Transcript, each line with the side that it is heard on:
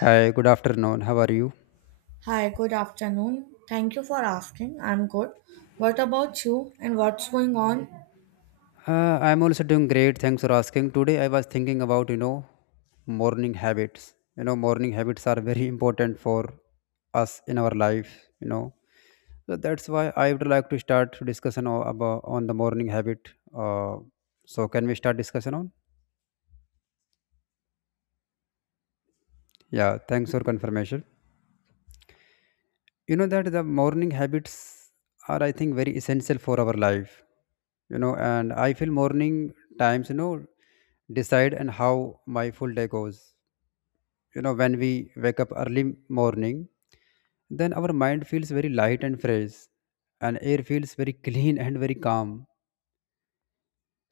left: Hi, good afternoon. How are you?
right: Hi, good afternoon. Thank you for asking. I'm good. What about you and what's going on?
left: Uh, I'm also doing great. Thanks for asking. Today I was thinking about, you know, morning habits. You know, morning habits are very important for us in our life, you know. So that's why I would like to start discussion about on the morning habit. Uh, so can we start discussion on? Yeah, thanks for confirmation. You know that the morning habits are, I think, very essential for our life, you know. And I feel morning times, you know, decide and how my full day goes, you know. When we wake up early morning, then our mind feels very light and fresh, and air feels very clean and very calm.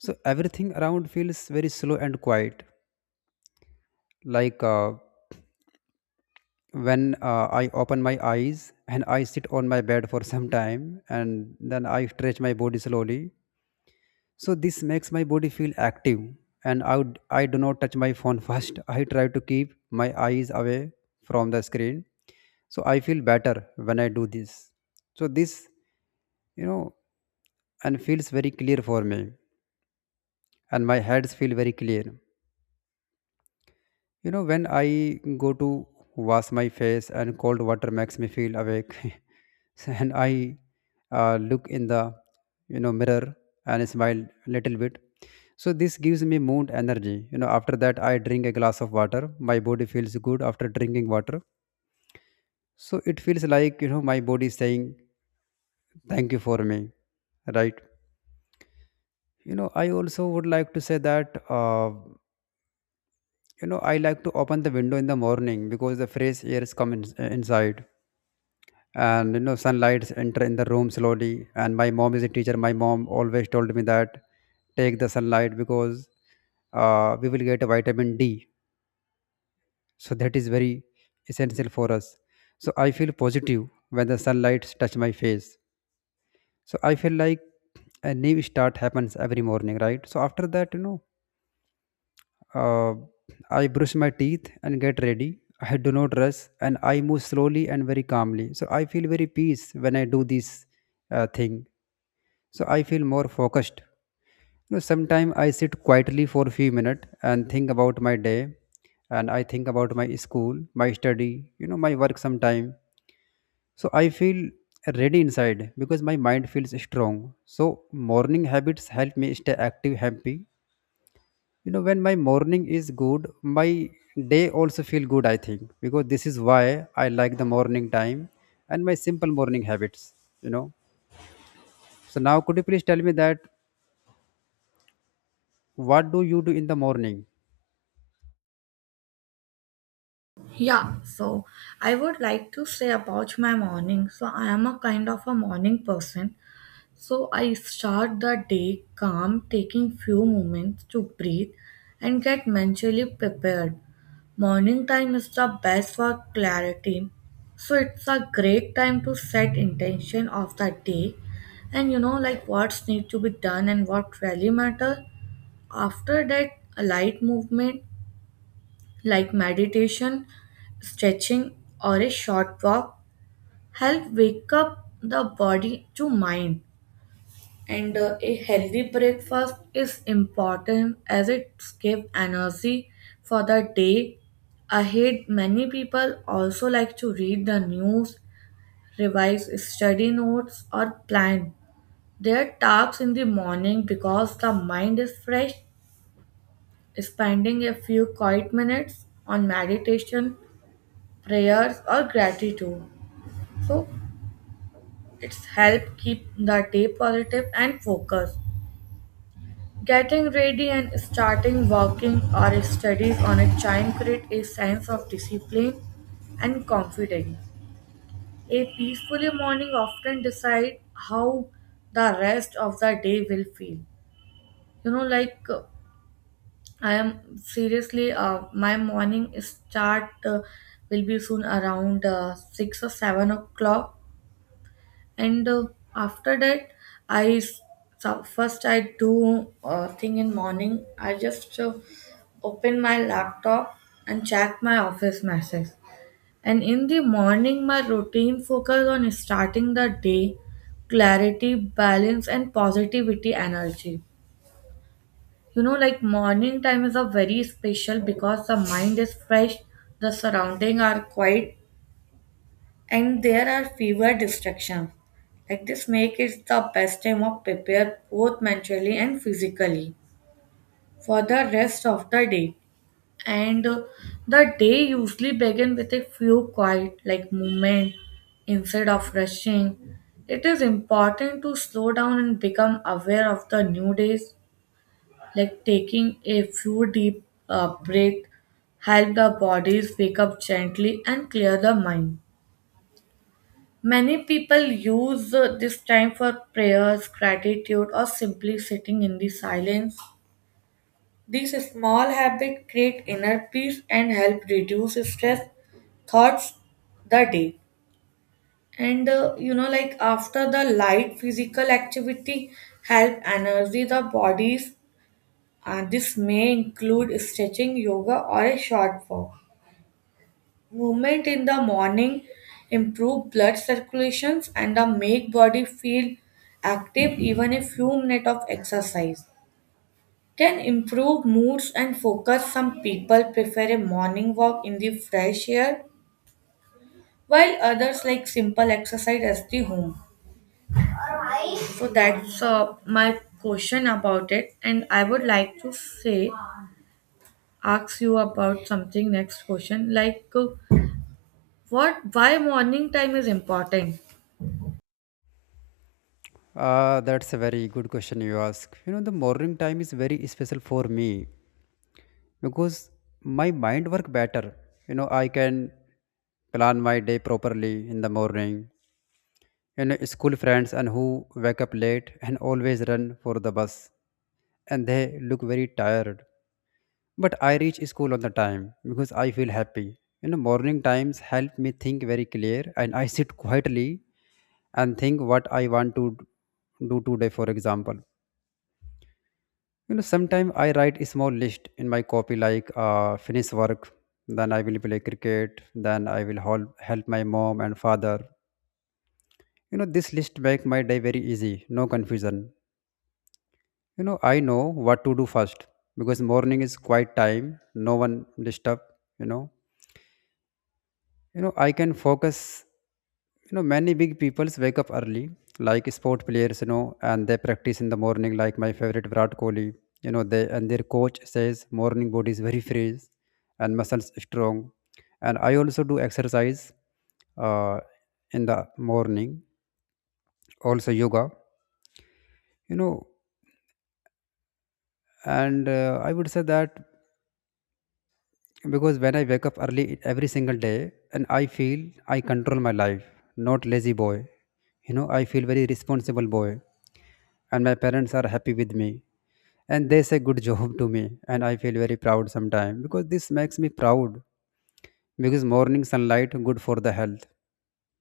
left: So everything around feels very slow and quiet, like when I open my eyes and I sit on my bed for some time, and then I stretch my body slowly. So this makes my body feel active, and I do not touch my phone first. I try to keep my eyes away from the screen. So I feel better when I do this. So this, you know, and feels very clear for me, and my heads feel very clear. You know, when I go to wash my face, and cold water makes me feel awake. So, and I look in the, you know, mirror and smile a little bit. So this gives me mood energy. You know, after that I drink a glass of water. My body feels good after drinking water. So it feels like, you know, my body is saying thank you for me, right? You know, I also would like to say that. You know, I like to open the window in the morning because the fresh air is come in, inside, and you know, sunlight enter in the room slowly. And my mom is a teacher. My mom always told me that take the sunlight because we will get a vitamin D. So that is very essential for us. So I feel positive when the sunlight touch my face. So I feel like a new start happens every morning, right? So after that, you know, uh, I brush my teeth and get ready. I do not rush, and I move slowly and very calmly, so I feel very peace when I do this thing. So I feel more focused. You know, sometimes I sit quietly for a few minutes and think about my day, and I think about my school, my study, you know, my work sometime. So I feel ready inside because my mind feels strong. So morning habits help me stay active, happy. You know, when my morning is good, my day also feel good, I think, because this is why I like the morning time and my simple morning habits, you know. So now, could you please tell me that, what do you do in the morning?
right: Yeah. I would like to say about my morning. So I am a kind of a morning person. So I start the day calm, taking few moments to breathe and get mentally prepared. Morning time is the best for clarity. So it's a great time to set intention of the day, and you know like what's need to be done and what really matter. After that a light movement like meditation, stretching, or a short walk help wake up the body to mind, and a healthy breakfast is important as it gives energy for the day ahead. Many people also like to read the news, revise study notes, or plan their tasks in the morning because the mind is fresh. Spending a few quiet minutes on meditation, prayers, or gratitude, so it's help keep the day positive and focused. Getting ready and starting working or studies on a time create a sense of discipline and confidence. A peaceful morning often decide how the rest of the day will feel. You know, like I am seriously, my morning start will be soon around 6 or 7 o'clock. And after that i s- so first I do thing in morning, I just open my laptop and check my office message. And in the morning my routine focus on starting the day, clarity, balance, and positivity energy. You know, like morning time is a very special because the mind is fresh, the surrounding are quiet, and there are fewer distractions. Like this make it the best time of prepare both mentally and physically for the rest of the day. And the day usually begins with a few quiet like movement instead of rushing. It is important to slow down and become aware of the new days, like taking a few deep breath help the bodies wake up gently and clear the mind. Many people use this time for prayers, gratitude, or simply sitting in the silence. These small habits create inner peace and help reduce stress, thoughts, the day. And you know, like after the light physical activity, help energy the bodies. This may include stretching, yoga, or a short walk. Movement in the morning improve blood circulations and the make body feel active. Even a few minutes of exercise can improve moods and focus. Some people prefer a morning walk in the fresh air while others like simple exercise at the home. So that's my question about it, and I would like to say, ask you about something, next question like what, why morning time is important?
left: That's a very good question you ask. You know, the morning time is very special for me because my mind work better. You know, I can plan my day properly in the morning. You know, school friends and who wake up late and always run for the bus, and they look very tired. But I reach school on the time because I feel happy. You know, morning times help me think very clear, and I sit quietly and think what I want to do today, for example. You know, sometimes I write a small list in my copy, like finish work, then I will play cricket, then I will help my mom and father. You know, this list make my day very easy, no confusion. You know, I know what to do first because morning is quiet time, no one disturb, you know. You know, I can focus. You know, many big peoples wake up early, like sport players, you know, and they practice in the morning, like my favorite Virat Kohli. You know, they and their coach says morning body is very fresh and muscles strong. And I also do exercise uh, in the morning, also yoga, you know. And I would say that because when I wake up early every single day, and I feel I control my life, not lazy boy. You know, I feel very responsible boy, and my parents are happy with me, and they say good job to me, and I feel very proud sometimes because this makes me proud, because morning sunlight good for the health,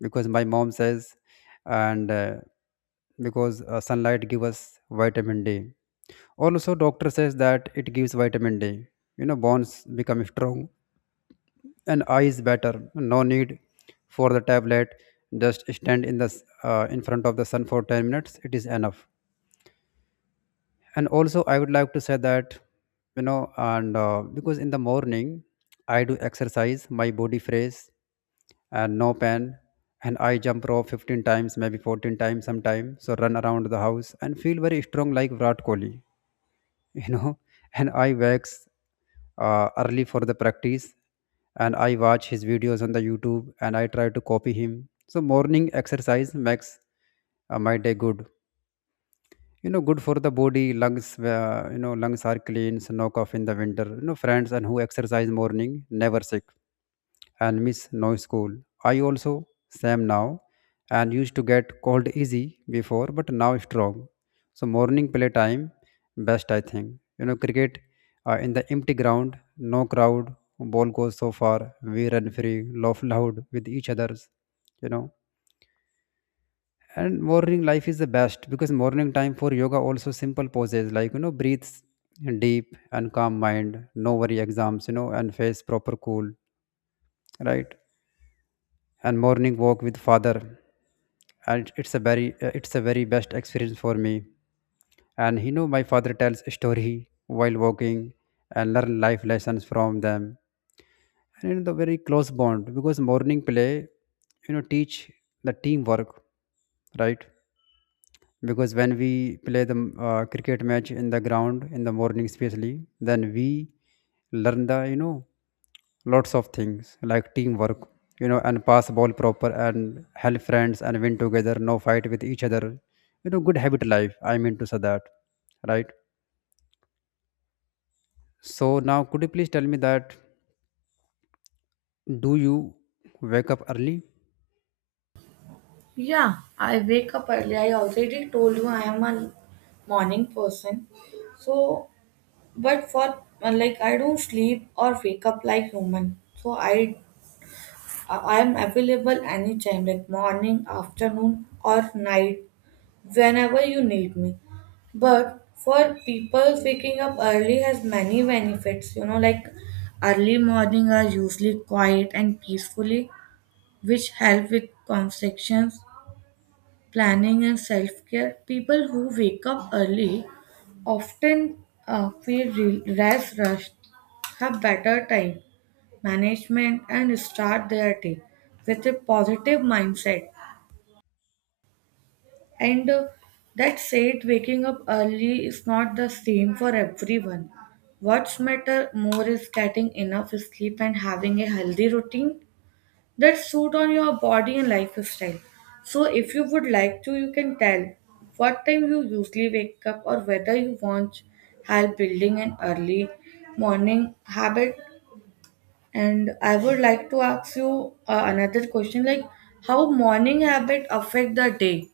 left: because my mom says. And because sunlight give us vitamin D. Also doctor says that it gives vitamin D. You know, bones become strong and eye is better, no need for the tablet. Just stand in the in front of the sun for 10 minutes, it is enough. And also I would like to say that, you know. And because in the morning I do exercise, my body fresh and no pain. And I jump rope 15 times, maybe 14 times sometime. So run around the house and feel very strong like Virat Kohli. You know, and I wakes early for the practice, and I watch his videos on the YouTube, and I try to copy him. So morning exercise makes my day good, you know, good for the body, lungs. You know, lungs are clean, so no cough in the winter. You know, friends and who exercise morning never sick and miss no school. I also same now, and used to get cold easy before, but now strong. So morning play time best, I think. You know, cricket in the empty ground, no crowd, ball goes so far, we run free, laugh loud with each others, you know. And morning life is the best because morning time for yoga also, simple poses like, you know, breathes deep and calm mind, no worry exams, you know, and face proper cool, right? And morning walk with father, and it's a very best experience for me. And you know, my father tells a story while walking, and learn life lessons from them, and in the very close bond because morning play, you know, teach the teamwork, right? Because when we play the cricket match in the ground in the morning especially, then we learn the, you know, lots of things like teamwork, you know, and pass ball proper and help friends and win together, no fight with each other, you know, good habit life, I mean to say that, right? So now, could you please tell me that, do you wake up early?
right: Yeah, I wake up early. I already told you I am a morning person. So, but for like I don't sleep or wake up like human. So I am available anytime, like morning, afternoon, or night, whenever you need me. But for people, waking up early has many benefits. You know, like early morning are usually quiet and peacefully, which help with conversations, planning, and self care. People who wake up early often less rushed, have better time management, and start their day with a positive mindset. And that said, waking up early is not the same for everyone. What's matter more is getting enough sleep and having a healthy routine that suit on your body and lifestyle. So if you would like to, you can tell what time you usually wake up or whether you want help building an early morning habit. And I would like to ask you another question like how morning habit affect the day?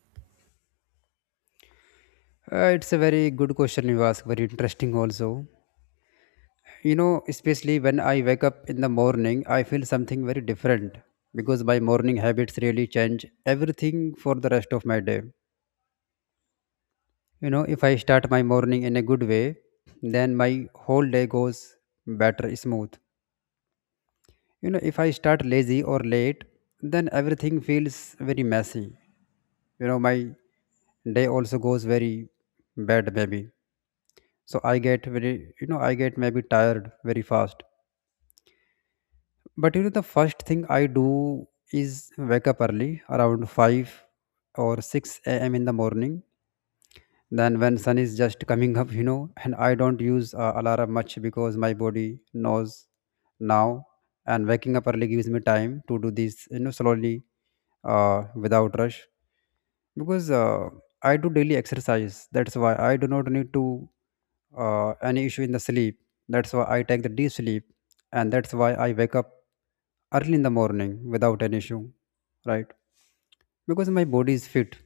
left: It's a very good question you ask, very interesting also. You know, especially when I wake up in the morning, I feel something very different because my morning habits really change everything for the rest of my day. You know, if I start my morning in a good way, then my whole day goes better, smooth. You know, if I start lazy or late, then everything feels very messy. You know, my day also goes very bad maybe. So I get very, you know, I get maybe tired very fast. But you know, the first thing I do is wake up early, around 5 or 6 a.m. in the morning. Then when sun is just coming up, you know. And I don't use alarm much because my body knows now. And waking up early gives me time to do this, you know, slowly, without rush. Because I do daily exercise, that's why I do not need to any issue in the sleep. That's why I take the deep sleep, and that's why I wake up early in the morning without an issue, right? Because my body is fit.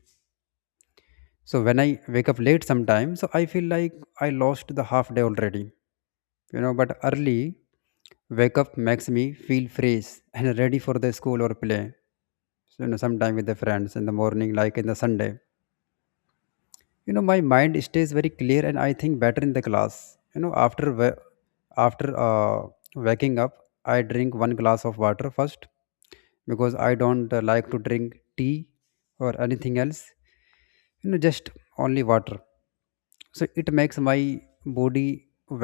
left: So when I wake up late sometimes, so I feel like I lost the half day already, you know. But early wake up makes me feel fresh and ready for the school or play. So, you know, sometime with the friends in the morning, like in the Sunday. You know, my mind stays very clear, and I think better in the class. You know, after after uh, waking up, I drink one glass of water first because I don't like to drink tea or anything else, you know, just only water. So it makes my body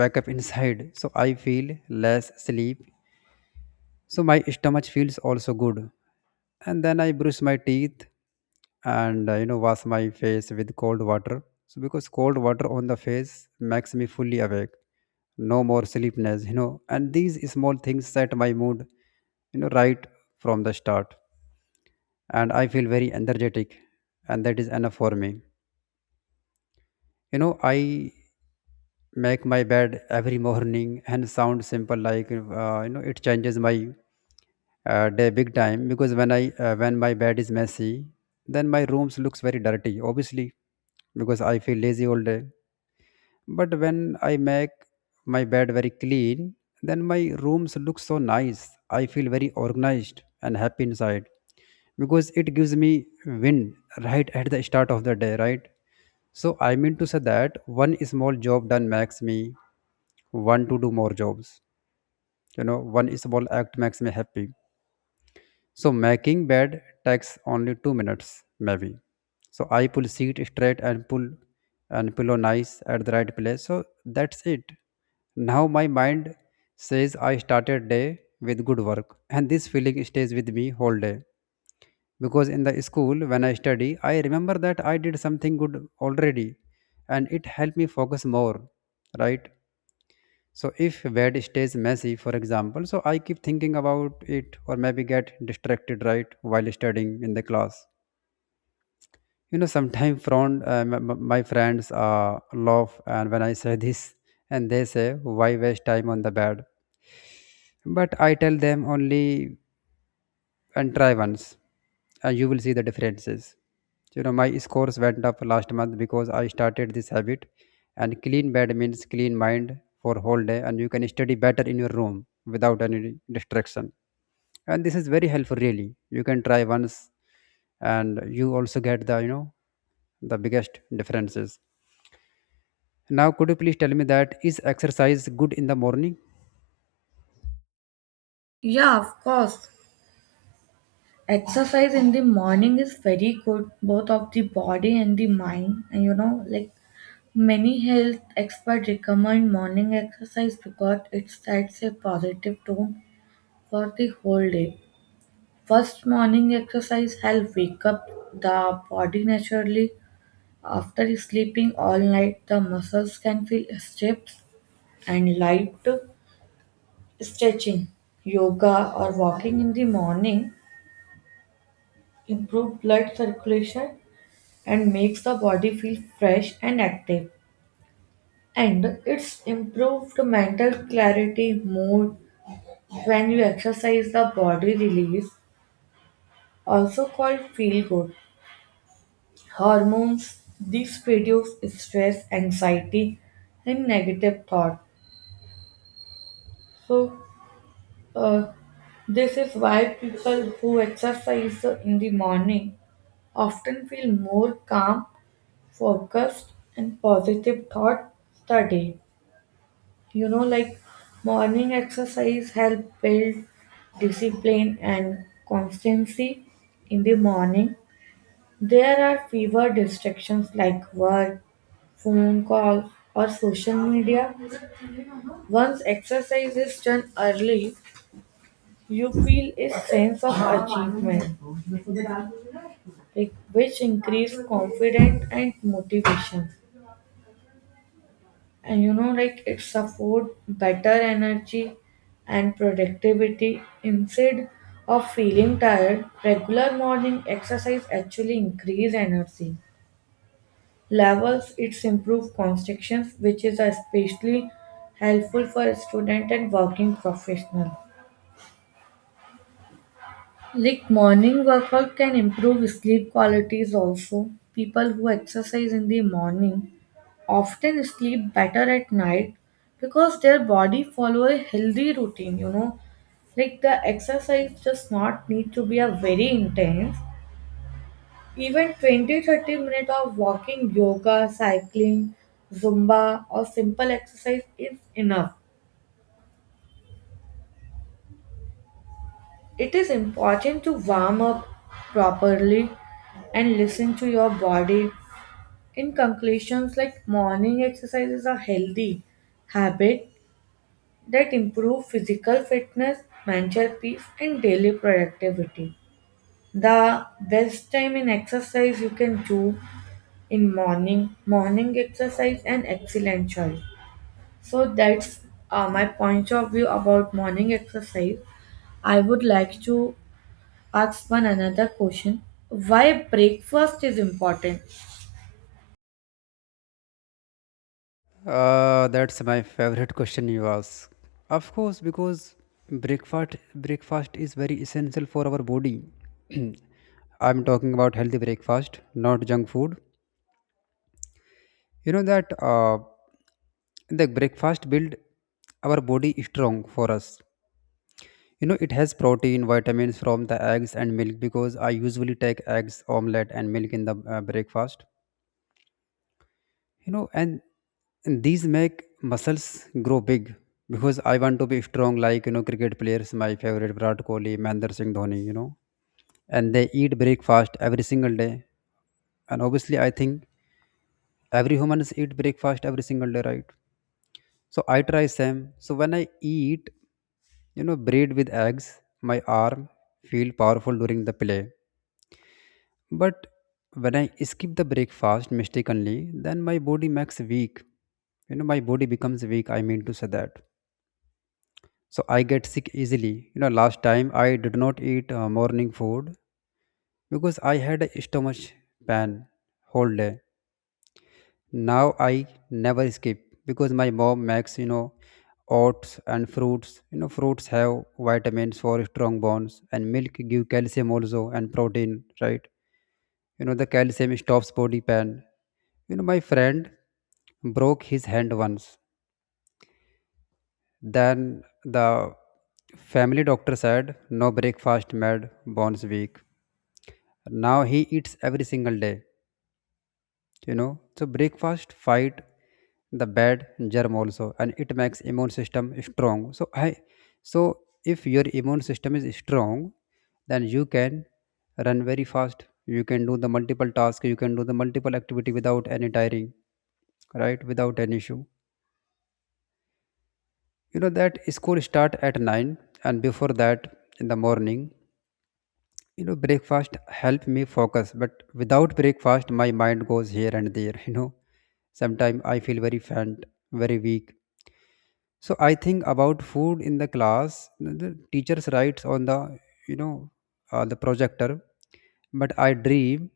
left: wake up inside, so I feel less sleep. So my stomach feels also good. And then I brush my teeth, and you know, wash my face with cold water. So because cold water on the face makes me fully awake. No more sleepiness, you know. And these small things set my mood, you know, right from the start. And I feel very energetic, and that is enough for me. You know, I make my bed every morning and sound simple like you know it changes my day big time because when my bed is messy, then my rooms looks very dirty. Obviously, because I feel lazy all day. But when I make my bed very clean, then my rooms look so nice. I feel very organized and happy inside because it gives me wind right at the start of the day, right? So I mean to say that one small job done makes me want to do more jobs. You know, one small act makes me happy. So making bed takes only 2 minutes, maybe. So I pull seat straight and pull and pillow nice at the right place. So that's it. Now my mind says I started day with good work, and this feeling stays with me whole day. Because in the school when I study, I remember that I did something good already, and it helped me focus more, right? So if bed stays messy, for example, so I keep thinking about it or maybe get distracted, right, while studying in the class. You know, sometimes my friends laugh and when I say this and they say, why waste time on the bed? But I tell them only and try once and you will see the differences. You know, my scores went up last month because I started this habit, and clean bed means clean mind for whole day and you can study better in your room without any distraction. And this is very helpful really, you can try once and you also get the you know the biggest differences. Now could you please tell me that is exercise good in the morning?
right: Yeah, of course. Exercise in the morning is very good both of the body and the mind. And you know like many health experts recommend morning exercise because it sets a positive tone for the whole day. First, morning exercise helps wake up the body naturally. After sleeping all night, the muscles can feel stiff and light. Stretching, yoga, or walking in the morning improve blood circulation and makes the body feel fresh and active. And it's improved mental clarity, mood. When you exercise, the body release, also called feel good, hormones. These reduce stress, anxiety, and negative thought. So, uh, this is why people who exercise in the morning often feel more calm, focused, and positive thought the day. You know, like morning exercise help build discipline and constancy in the morning. There are fewer distractions like work, phone calls, or social media. Once exercise is done early, you feel a sense of achievement, like which increase confidence and motivation. And you know, like it support better energy and productivity instead of feeling tired. Regular morning exercise actually increase energy levels, its improved constructions, which is especially helpful for student and working professional. Like morning workout can improve sleep qualities also. People who exercise in the morning often sleep better at night because their body follow a healthy routine, you know. Like the exercise does not need to be a very intense. Even 20 to 30 minutes of walking, yoga, cycling, zumba, or simple exercise is enough. It is important to warm up properly and listen to your body. In conclusions, like morning exercise is a healthy habit that improve physical fitness, mental peace, and daily productivity. The best time in exercise you can do in morning. Morning exercise an excellent choice. So that's my point of view about morning exercise. I would like to ask one another question. Why breakfast is important?
left: That's my favorite question you ask. Of course, because breakfast is very essential for our body. I'm talking about healthy breakfast, not junk food. You know that The breakfast build our body strong for us. You know it has protein, vitamins from the eggs and milk because I usually take eggs, omelette, and milk in the breakfast. You know, and these make muscles grow big because I want to be strong like, you know, cricket players, my favorite Virat Kohli, Mahendra Singh Dhoni, you know. And they eat breakfast every single day, and obviously I think every humans eat breakfast every single day, right? So I try same. So when I eat, you know, bread with eggs, my arm feel powerful during the play. But when I skip the breakfast mistakenly, then my body makes weak. You know, my body becomes weak, I mean to say that. So I get sick easily. You know, last time I did not eat morning food because I had a stomach pain whole day. Now I never skip because my mom makes, you know, oats and fruits. You know, fruits have vitamins for strong bones, and milk give calcium also, and protein, right? You know, the calcium stops body pain. You know, my friend broke his hand once. Then the family doctor said, no breakfast made bones weak. Now he eats every single day, you know. So breakfast fight the bad germ also, and it makes immune system strong. So if your immune system is strong, then you can run very fast. You can do the multiple tasks, you can do the multiple activity without any tiring, right? Without any issue. You know that school start at 9, and before that, in the morning, you know, breakfast help me focus. But without breakfast my mind goes here and there, you know. Sometimes I feel very faint, very weak. So I think about food in the class. The teachers writes on the, you know, the projector, but I dream.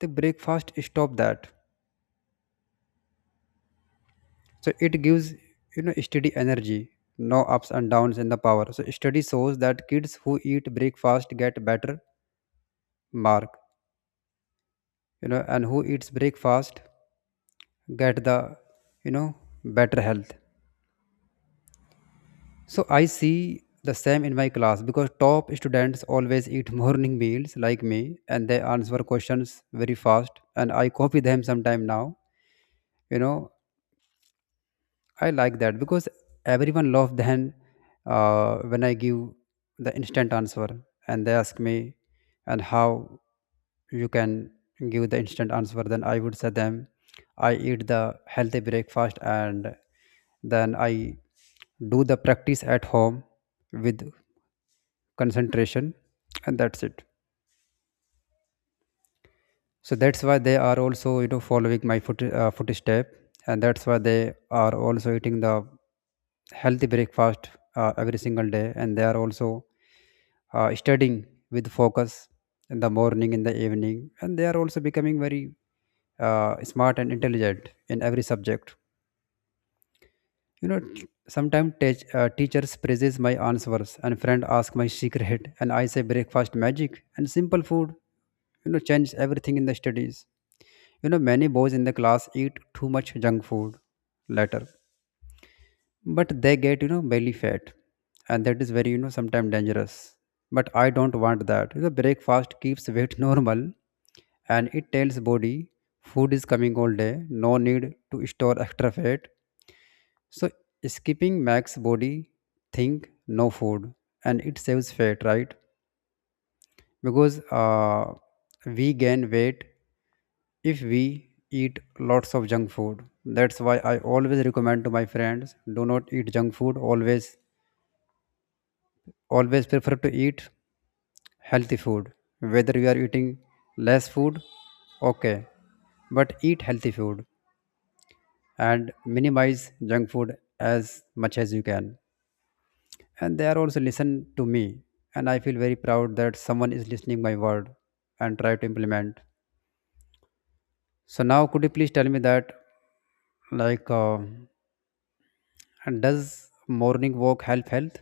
left: The breakfast stop that. So it gives, you know, steady energy, no ups and downs in the power. So study shows that kids who eat breakfast get better mark, you know, and who eats breakfast get the, you know, better health. So I see the same in my class because top students always eat morning meals like me, and they answer questions very fast, and I copy them sometime. Now, you know, I like that because everyone love then, when I give the instant answer and they ask me, and how you can give the instant answer, then I would say them I eat the healthy breakfast, and then I do the practice at home with concentration, and that's it. So that's why they are also, you know, following my footstep, and that's why they are also eating the healthy breakfast, every single day, and they are also studying with focus in the morning, in the evening, and they are also becoming very smart and intelligent in every subject. You know, sometimes teachers praises my answers and friend ask my secret, and I say breakfast magic, and simple food, you know, change everything in the studies. You know, many boys in the class eat too much junk food later, but they get, you know, belly fat, and that is very, you know, sometimes dangerous. But I don't want that. You know, breakfast keeps weight normal, and it tells body food is coming all day, no need to store extra fat. So skipping makes body think no food, and it saves fat, right? Because we gain weight if we eat lots of junk food. That's why I always recommend to my friends do not eat junk food. Always, always prefer to eat healthy food. Whether you are eating less food, okay, but eat healthy food and minimize junk food as much as you can. And they are also listen to me, and I feel very proud that someone is listening my word and try to implement. So now could you please tell me that, like, and does morning walk help health?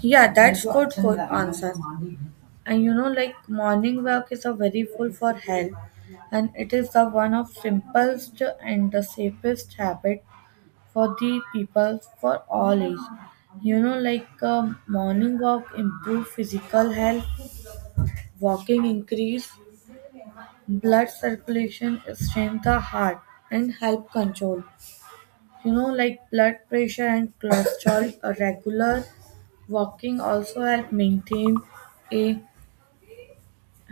right: Yeah, that's good answer. And you know, like morning work is a very full for health, and it is the one of simplest and the safest habit for the people for all age. You know, like morning walk improve physical health, walking increase blood circulation, strengthens the heart and help control, you know, like blood pressure and cholesterol. A regular walking also help maintain a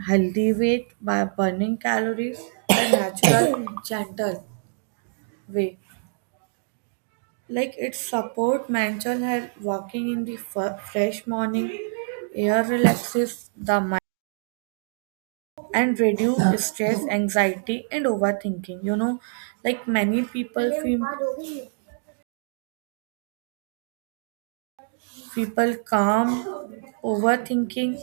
right: healthy weight by burning calories the natural gentle way. Like it support mental health. Walking in the fresh morning air relaxes the mind and reduce stress, anxiety, and overthinking. You know, like many people feel people calm overthinking.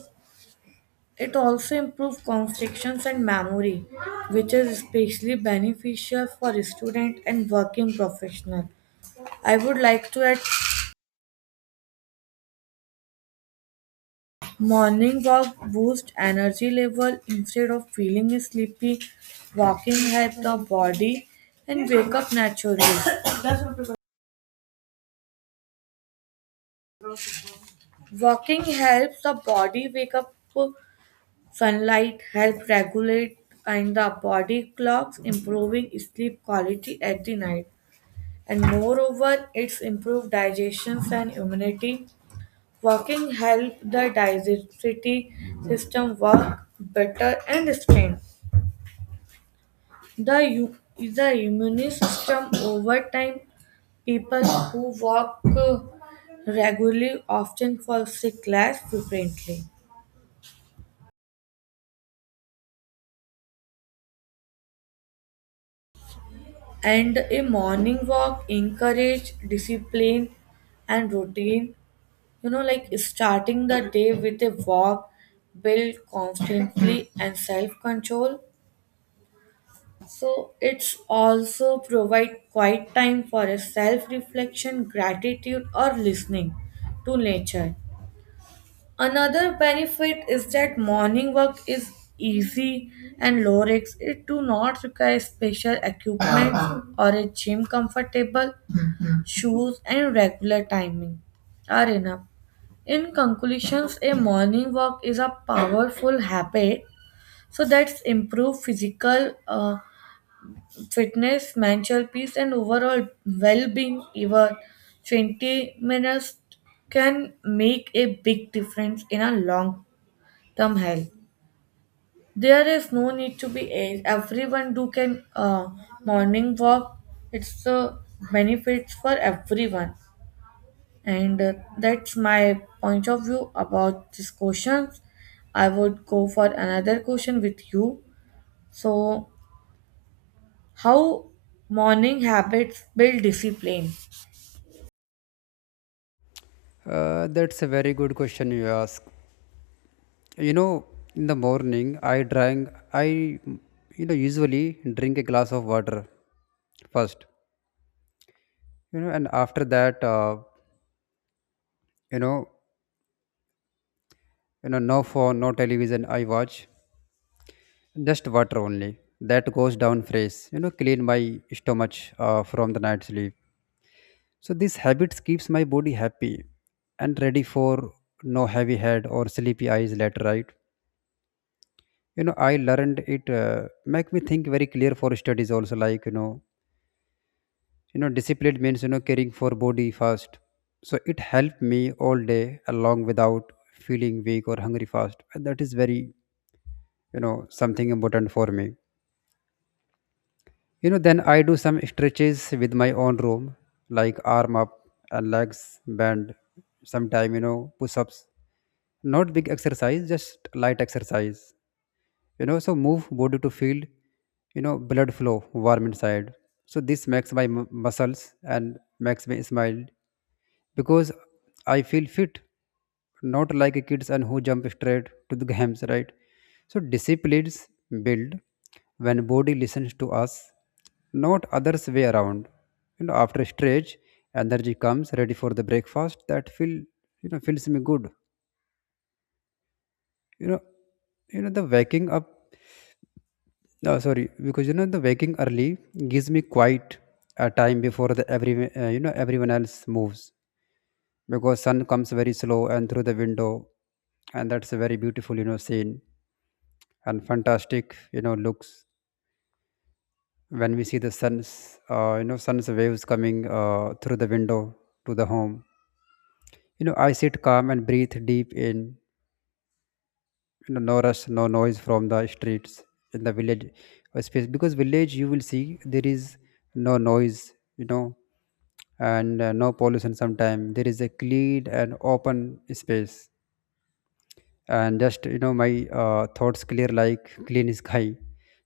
right: It also improves concentration and memory, which is especially beneficial for student and working professional. I would like to add morning walk boost energy level instead of feeling sleepy. Walking helps the body and wake up naturally. Walking helps the body wake up. Sunlight helps regulate and the body clocks, improving sleep quality at the night. And moreover, it's improved digestion and immunity. Walking helps the digestive system work better and strength. The immune system over time, people who walk regularly often fall sick less frequently. And a morning walk encourage discipline and routine. You know, like starting the day with a walk build constantly and self control. So it's also provide quiet time for a self reflection, gratitude, or listening to nature. Another benefit is that morning work is easy and low risk. It do not require special equipment or a gym. Comfortable shoes and regular timing are enough. In conclusions, a morning walk is a powerful habit so that's improve physical fitness, mental peace, and overall well-being. Even 20 minutes can make a big difference in a long some help. There is no need to be age. Everyone do can morning walk. It's benefits for everyone, and that's my point of view about these questions. I would go for another question with you. So, how morning habits build discipline?
left: That's a very good question you ask. You know, in the morning I you know usually drink a glass of water first. You know, and after that, you know, no phone, no television, I watch just water only. That goes down phrase. You know, clean my stomach from the night sleep. So these habits keeps my body happy and ready for no heavy head or sleepy eyes later, right? You know, I learned it make me think very clear for studies also, like, you know, discipline means, you know, caring for body first. So it helped me all day along without feeling weak or hungry fast. And that is very, you know, something important for me. You know, then I do some stretches with my own room, like arm up and legs bend, sometime, you know, push ups. Not big exercise, just light exercise. You know, so move body to feel, you know, blood flow warm inside. So this makes my muscles and makes me smile because I feel fit, not like a kids and who jump straight to the games, right? So disciplines build when body listens to us, not others way around. You know, after stretch, energy comes ready for the breakfast that feels me good. You know, you know the waking up. No, sorry, because you know the waking early gives me quite a time before the every you know everyone else moves, because sun comes very slow and through the window, and that's a very beautiful, you know, scene and fantastic, you know, looks, when we see the sun's you know sun's waves coming through the window to the home. You know, I sit calm and breathe deep in, you know, no rush, no noise from the streets, in the village space, because village you will see there is no noise, you know, and no pollution sometime, there is a clean and open space, and just, you know, my thoughts clear like clean sky.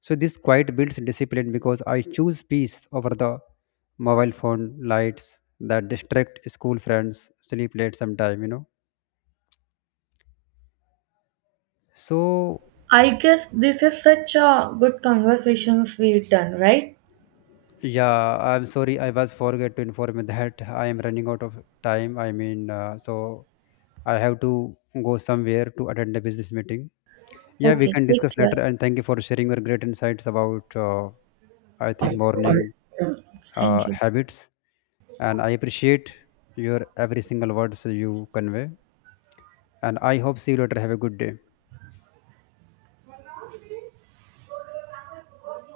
left: So this quiet builds discipline because I choose peace over the mobile phone lights that distract school friends sleep late sometime, you know. So
right: I guess this is such a good conversations we done, right?
left: yeah, I'm sorry, I was forget to inform you that I am running out of time, so I have to go somewhere to attend a business meeting. Yeah, we
right: Okay,
left: can
right: take
left: discuss later,
right: care.
left: and thank you for sharing your great insights about, I think morning
right: Thank you.
left: habits, and I appreciate your every single words you convey. And I hope see you later. Have a good day.